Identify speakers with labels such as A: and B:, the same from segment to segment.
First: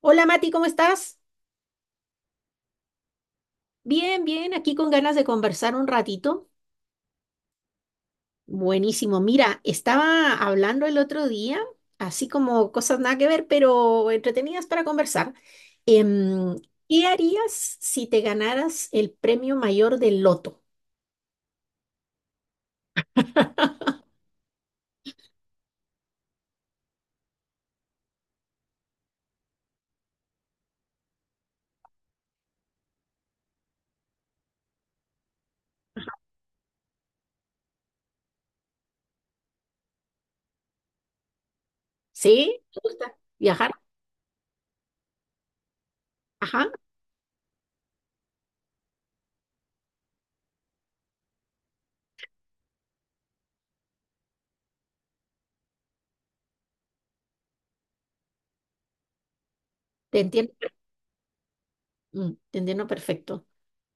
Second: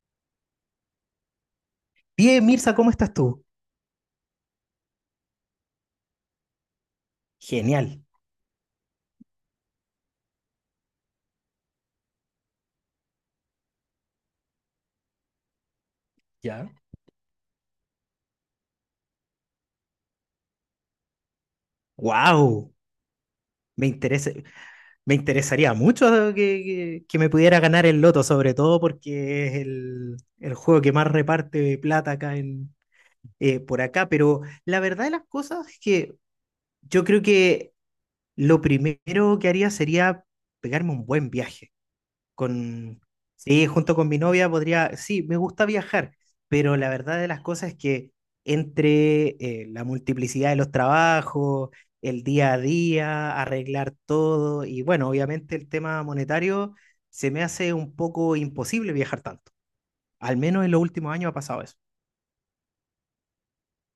A: Hola Mati, ¿cómo estás?
B: Bien, Mirza, ¿cómo estás tú?
A: Bien, bien, aquí con ganas de conversar un ratito.
B: Genial.
A: Buenísimo. Mira, estaba hablando el otro día, así como cosas nada que ver, pero entretenidas para conversar. Em,
B: ¿Ya?
A: ¿Qué harías si te ganaras el premio mayor del loto?
B: ¡Wow! Me interesa, me interesaría mucho que, que me pudiera ganar el loto, sobre todo porque es el juego que más reparte plata acá por acá. Pero la verdad de las cosas es que yo creo que lo primero que haría sería pegarme un buen viaje.
A: ¿Sí? ¿Te
B: Con,
A: gusta
B: sí,
A: viajar?
B: junto con mi novia podría, sí, me gusta viajar,
A: Ajá,
B: pero la verdad de las cosas es que entre la multiplicidad de los trabajos, el día a día, arreglar todo, y bueno, obviamente el tema monetario, se me hace un poco imposible viajar tanto.
A: te
B: Al
A: entiendo.
B: menos en los últimos años ha pasado eso.
A: Mm, te entiendo perfecto.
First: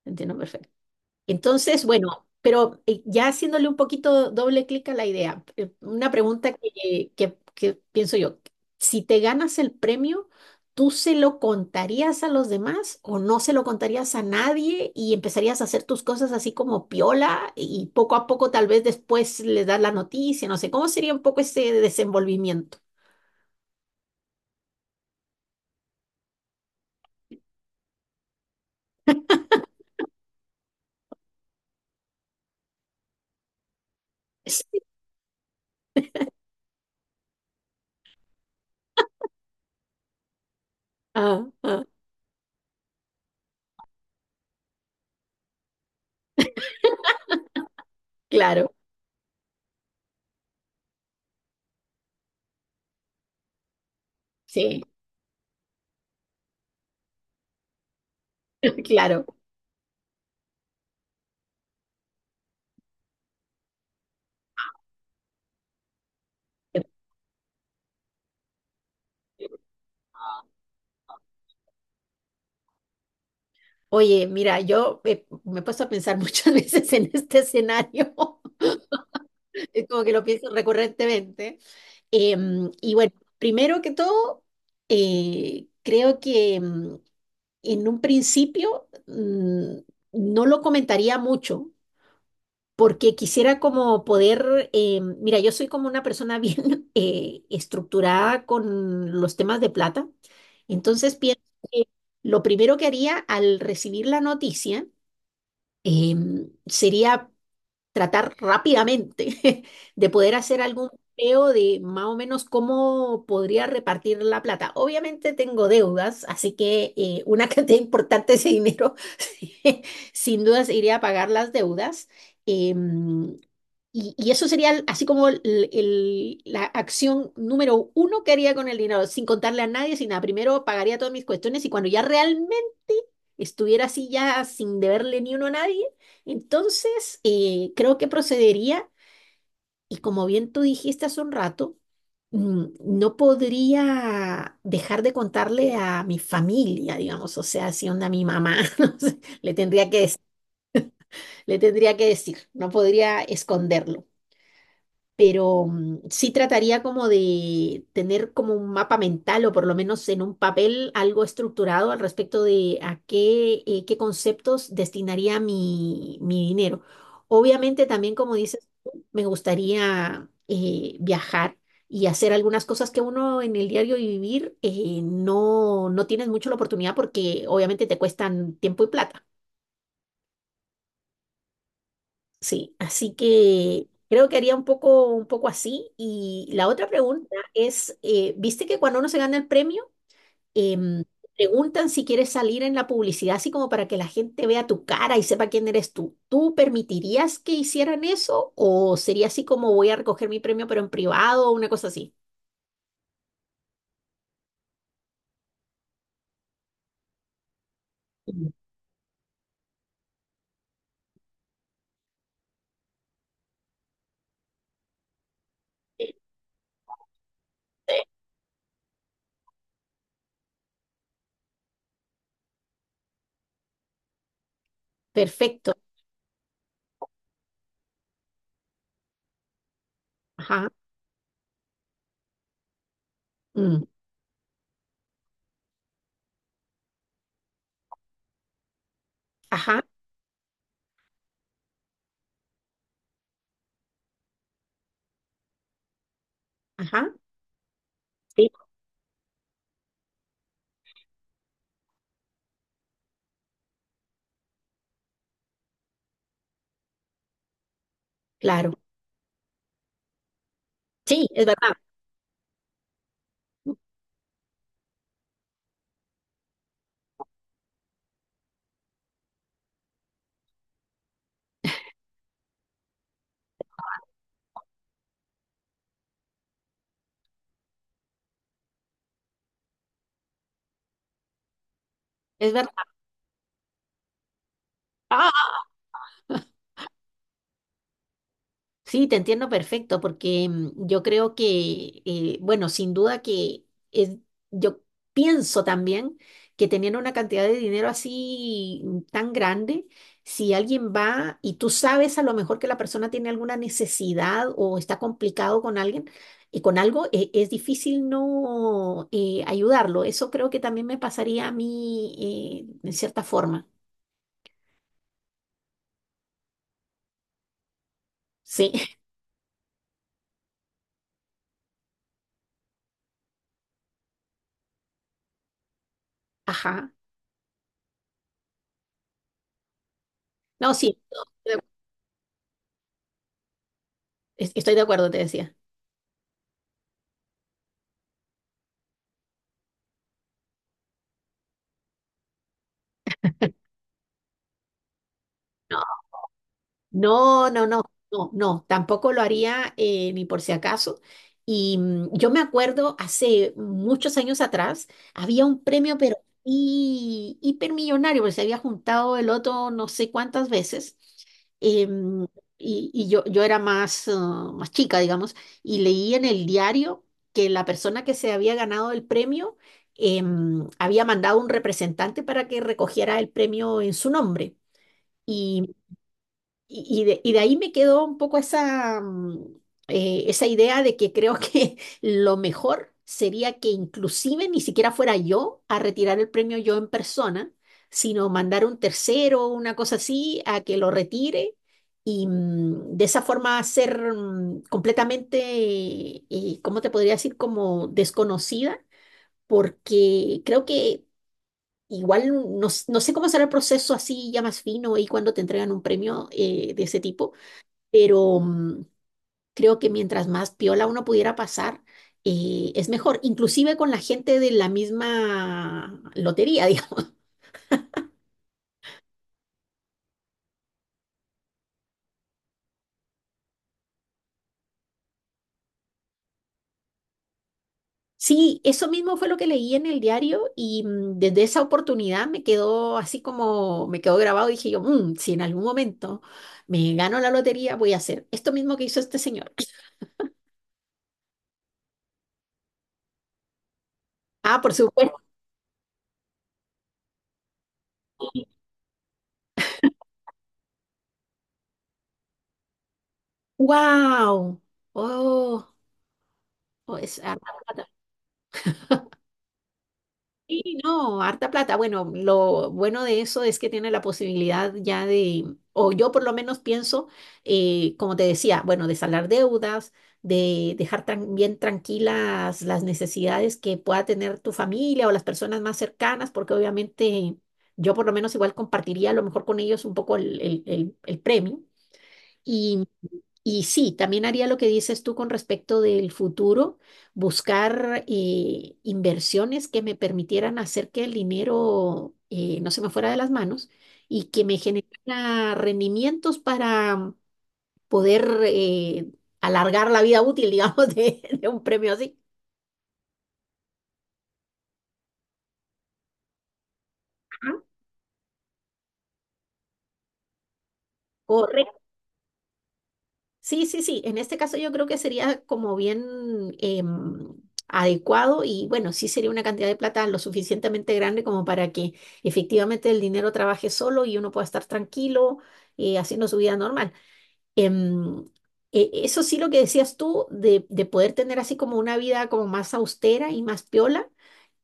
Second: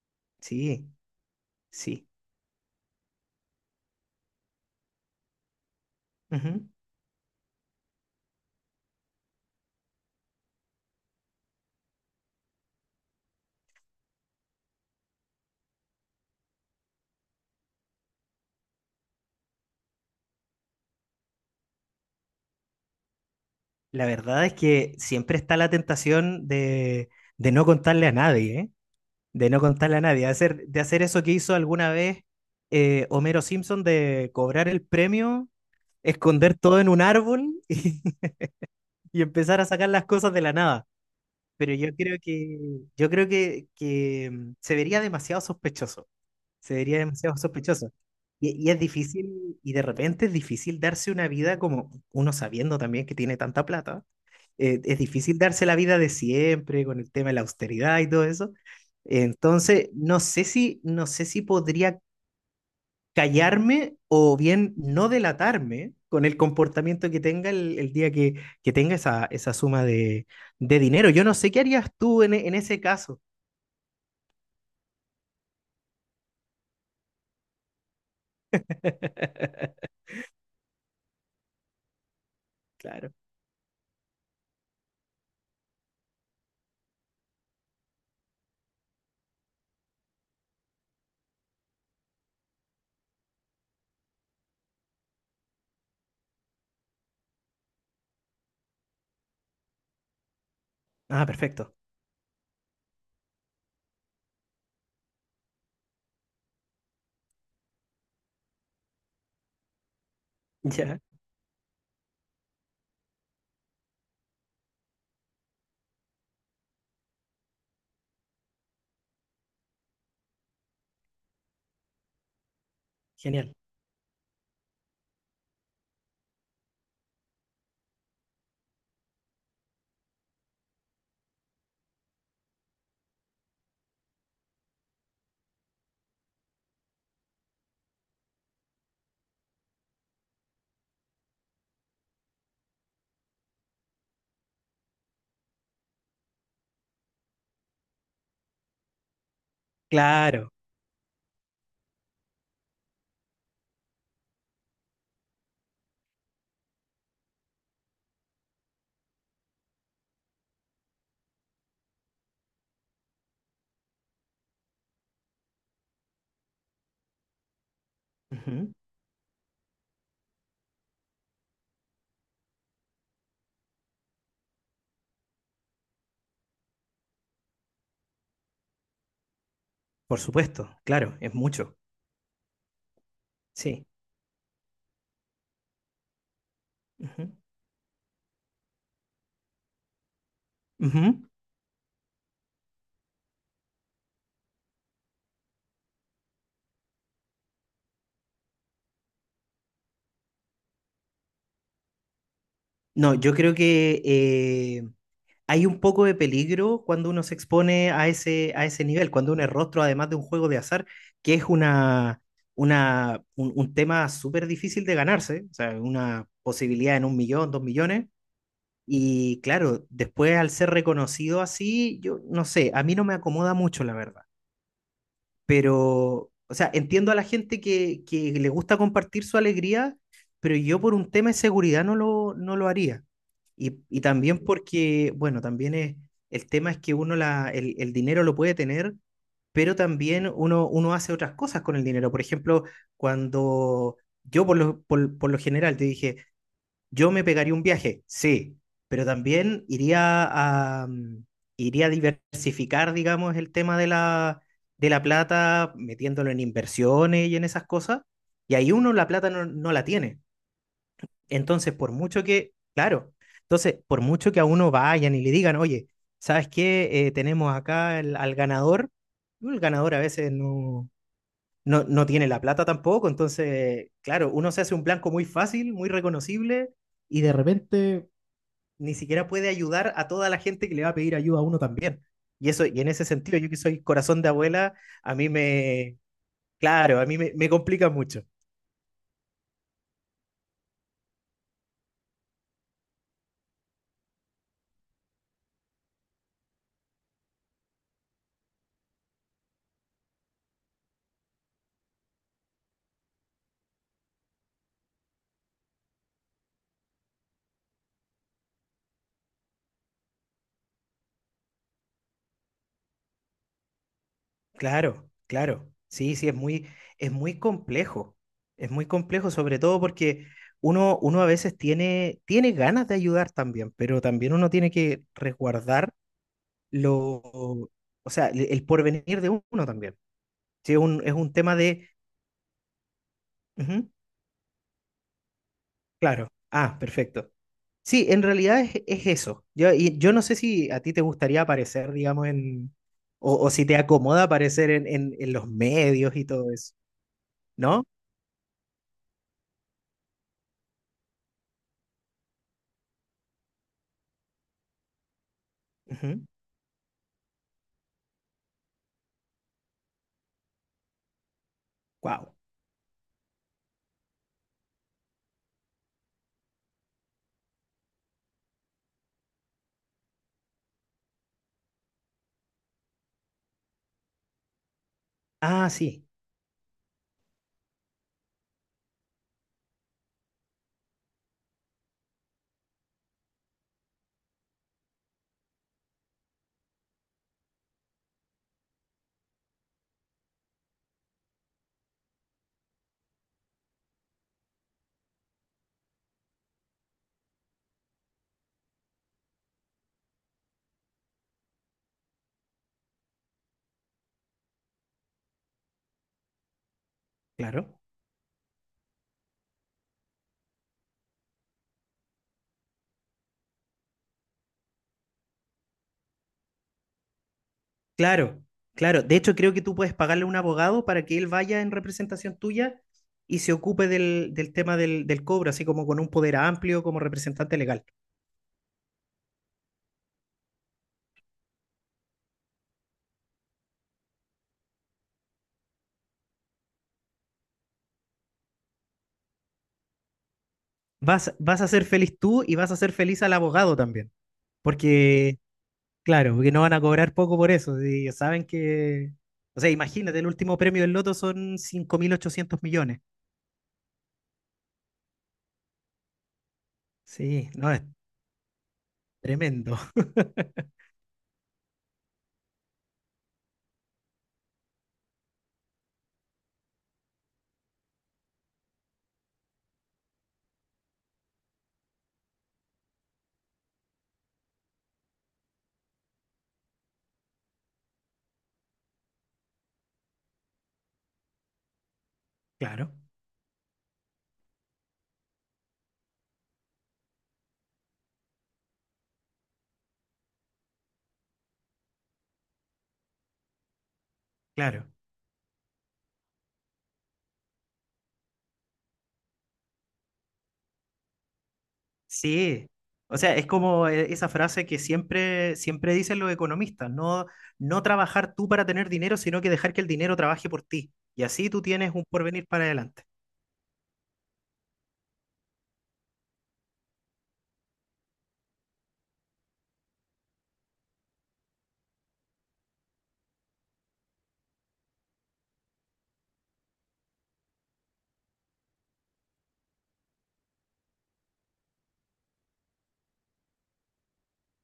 A: Te entiendo perfecto.
B: Sí,
A: Entonces,
B: sí.
A: bueno, pero ya haciéndole un poquito doble clic a la idea, una pregunta
B: Ujú.
A: que pienso yo, si te ganas el premio, ¿tú se lo contarías a los demás o no se lo contarías a nadie y empezarías a hacer tus cosas así como piola y poco a poco tal vez después le das la noticia, no sé, ¿cómo sería un poco ese desenvolvimiento?
B: La verdad es que siempre está la tentación de no contarle a nadie, ¿eh? De no contarle a nadie, de hacer eso que hizo alguna vez Homero Simpson, de cobrar
A: Sí.
B: el premio, esconder todo en un árbol y empezar a sacar las cosas de la nada.
A: Ah,
B: Pero
A: ah,
B: yo creo que se vería demasiado sospechoso. Se vería demasiado sospechoso. Y
A: claro,
B: es difícil, y de repente es difícil darse una vida como uno sabiendo también que tiene tanta plata,
A: sí,
B: es difícil darse la vida de siempre con el tema de la austeridad y todo eso.
A: claro.
B: Entonces, no sé si podría callarme o bien no delatarme con el comportamiento que tenga el día que tenga esa suma de dinero. Yo no sé qué harías tú en ese caso.
A: Oye, mira, yo me he puesto a pensar muchas veces en este escenario, es como que lo pienso recurrentemente. Y bueno,
B: Claro.
A: primero que todo, creo que en un principio no lo comentaría mucho, porque quisiera como poder, mira, yo soy como una persona bien estructurada con los temas de plata, entonces
B: Ah,
A: pienso
B: perfecto.
A: que lo primero que haría al recibir la noticia, sería tratar rápidamente de poder hacer algún
B: Ya,
A: peo de más o menos cómo podría repartir la plata. Obviamente tengo deudas, así que una cantidad importante de ese dinero sin dudas iría a pagar las deudas. em,
B: genial.
A: y eso sería el- así como el- la acción número uno que haría con el dinero, sin contarle a nadie, sin nada. Primero pagaría todas mis cuestiones y cuando ya realmente estuviera así ya sin deberle ni uno a nadie, entonces, creo que procedería, y como bien tú dijiste hace un rato, no podría dejar de contarle a mi familia, digamos, o sea, si onda mi mamá, no sé,
B: Claro.
A: le tendría que decir, no podría esconderlo. Pero sí trataría como de tener como un mapa mental o por lo menos en un papel algo estructurado al respecto de a qué, qué conceptos destinaría mi dinero. Obviamente también, como dices,
B: Ujú.
A: tú, me gustaría viajar y hacer algunas cosas que uno en el diario vivir no tienes mucho la oportunidad porque obviamente te cuestan tiempo y plata.
B: Por supuesto, claro, es mucho.
A: Sí, así
B: Sí.
A: que creo que haría un poco así. Y la otra
B: Ujú.
A: pregunta es, ¿viste que cuando uno se gana el premio, em,
B: Ujú.
A: preguntan si quieres salir en la publicidad, así como para que la gente vea tu cara y sepa quién eres tú? ¿Tú permitirías que hicieran eso o sería así como voy a recoger mi premio pero en privado o una cosa así?
B: No, yo creo que hay un poco de peligro cuando uno se expone a
A: Mm.
B: ese nivel, cuando uno es rostro, además de un juego de azar, que es un tema súper difícil de ganarse, o sea, una posibilidad en 1 millón, 2 millones. Y claro, después al ser reconocido así, yo no sé, a mí no me acomoda mucho, la verdad,
A: Perfecto.
B: pero, o sea, entiendo a la gente que le gusta compartir su alegría, pero
A: Ajá.
B: yo por un tema de seguridad no lo haría. Y,
A: mm,
B: y también porque, bueno, también es, el tema es que uno el dinero lo puede tener, pero
A: Ajá.
B: también uno hace otras cosas con el dinero. Por ejemplo, cuando yo por lo general te dije, yo
A: Ajá.
B: me pegaría un viaje,
A: Sí,
B: sí, pero también a, mm, iría a diversificar, digamos, el tema de la plata, metiéndolo en inversiones y en esas cosas. Y ahí
A: claro.
B: uno la plata no la tiene.
A: Sí, es
B: Entonces,
A: verdad.
B: por mucho que a uno vayan y le digan, oye, ¿sabes qué? Tenemos acá al ganador. El ganador a veces no tiene la plata tampoco. Entonces, claro, uno se hace un blanco muy fácil, muy reconocible, y de repente ni siquiera puede ayudar a toda la gente que le va a pedir ayuda a uno también. Y
A: Es
B: eso,
A: verdad.
B: y en ese sentido, yo que soy corazón de abuela, a mí me, claro, a mí me complica mucho.
A: Sí, te entiendo perfecto, porque yo creo que, bueno, sin duda que es- yo pienso también que teniendo una cantidad de dinero así tan grande, si alguien va y tú sabes a lo mejor que la persona tiene alguna necesidad o está complicado con alguien y con algo, es difícil no ayudarlo. Eso creo que también me pasaría a mí en cierta forma.
B: Claro, claro. Sí, sí, es muy complejo.
A: Sí,
B: Es muy complejo, sobre todo porque uno a veces tiene ganas de ayudar también, pero también uno tiene que resguardar
A: ajá.
B: lo, o sea, el porvenir de uno también. Sí,
A: No, sí,
B: es un
A: estoy
B: tema
A: de
B: de, ujú,
A: estoy de acuerdo, te decía.
B: claro, ah, perfecto. Sí, en realidad es eso. Y yo no sé si a ti te gustaría aparecer, digamos, o, si te acomoda aparecer en los medios y todo eso,
A: No, no, no,
B: ¿no?
A: no, no, tampoco lo haría ni por si acaso. Y yo me acuerdo hace muchos años atrás, había un premio, pero hipermillonario, porque se había juntado el otro no sé cuántas veces. em,
B: Wow.
A: yo era más chica, digamos, y leí en el diario que la persona que se había ganado el premio había mandado un representante para que recogiera el premio en su nombre.
B: Ah,
A: y
B: sí,
A: y de ahí me quedó un poco esa idea de que creo que lo mejor sería que inclusive ni siquiera fuera yo a retirar el premio yo en persona, sino mandar un tercero o una cosa así a que lo retire y de esa forma ser completamente, ¿cómo te podría decir? Como desconocida, porque creo que. Igual no, no sé cómo será el proceso así ya más fino y cuando te entregan un premio de ese tipo,
B: claro.
A: pero creo que mientras más piola uno pudiera pasar, es mejor, inclusive con la gente de la misma lotería, digamos.
B: Claro, claro. De hecho, creo que tú puedes pagarle a un abogado para que él vaya en representación tuya y se ocupe del tema del cobro, así como con un poder amplio como representante legal.
A: Sí, eso mismo fue lo que leí en el diario y desde esa oportunidad me quedó así como me quedó grabado. Dije yo, "Mm, si en algún momento me gano la lotería, voy a hacer esto mismo que hizo este señor."
B: Vas, vas a ser feliz tú y vas a ser feliz al abogado también,
A: Ah, por supuesto.
B: porque claro, porque no van a cobrar poco por eso. Si ellos saben que. O sea, imagínate, el último premio del Loto son 5.800 millones.
A: ¡Wow! Oh, oh, es harta
B: Sí, no, es
A: plata.
B: tremendo.
A: Sí, no, harta plata. Bueno, lo bueno de eso es que tiene la posibilidad ya de, o yo por lo menos pienso, como te decía, bueno, de saldar deudas, de bien tranquilas las necesidades que pueda tener tu familia o las personas más cercanas, porque obviamente yo por lo menos igual compartiría a lo mejor con ellos un poco el premio. Y,
B: Claro,
A: y sí, también haría lo que dices tú con respecto del futuro, buscar inversiones que me permitieran hacer que el dinero no se me fuera de las manos y que me
B: claro.
A: generara rendimientos para poder alargar la vida útil, digamos, de un premio así.
B: Sí. O sea, es como esa frase que siempre, siempre dicen los economistas: no,
A: Ajá.
B: no trabajar tú para tener dinero, sino que dejar que el dinero trabaje por ti. Y así tú
A: Correcto.
B: tienes un porvenir para adelante.
A: Sí, sí, sí. En este caso yo creo que sería como bien adecuado y bueno, sí sería una cantidad de plata lo suficientemente grande como para que efectivamente el dinero trabaje solo y uno pueda estar tranquilo haciendo su vida normal. Em, eso sí lo que decías tú de poder tener así como una vida como más austera y más piola.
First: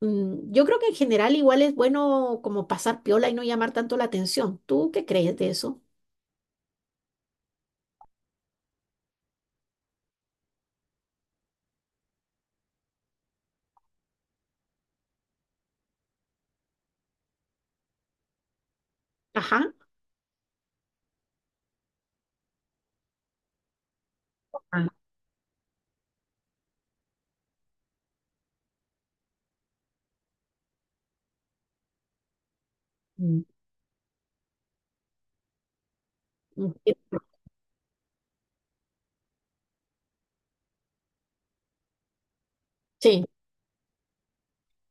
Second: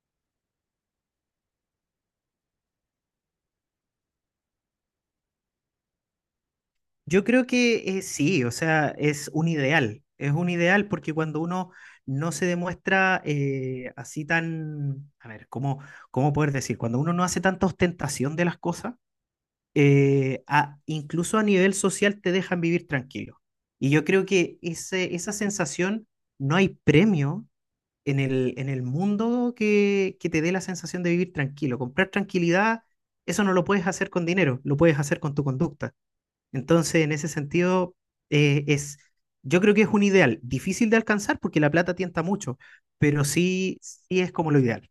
A: Yo creo que en general igual es bueno como pasar piola y no llamar tanto la atención. ¿Tú qué crees de eso?
B: Yo creo que sí, o sea, es un ideal porque cuando uno no se demuestra así tan, a ver, ¿cómo poder decir? Cuando uno no hace tanta ostentación de las cosas,
A: Ajá.
B: incluso a nivel social te dejan vivir tranquilo. Y yo creo que
A: Ah,
B: esa sensación, no hay premio en el mundo que te dé la sensación de vivir tranquilo. Comprar tranquilidad, eso
A: mm.
B: no lo puedes hacer con dinero, lo puedes hacer con tu conducta.
A: Mm,
B: Entonces, en ese sentido, es, yo creo que es un ideal difícil de alcanzar porque la plata tienta mucho,
A: sí,
B: pero sí, sí es como lo ideal.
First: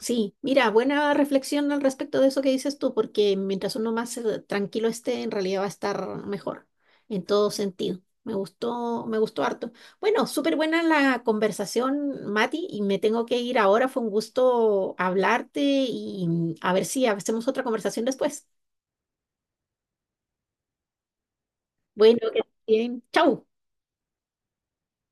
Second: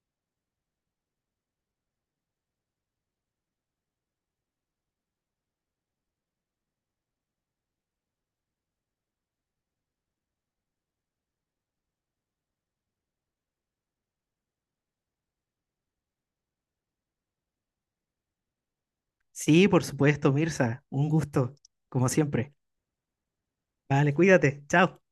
A: sí, mira, buena reflexión al respecto de eso que dices tú, porque mientras uno más tranquilo esté, en realidad va a estar mejor en todo sentido. Me gustó harto. Bueno, súper buena la conversación, Mati, y me tengo que ir ahora. Fue un gusto hablarte y a ver si hacemos otra conversación después.
B: Sí, por supuesto, Mirza, un gusto, como
A: Bueno, que estés
B: siempre.
A: bien. Chau.
B: Vale, cuídate, chao.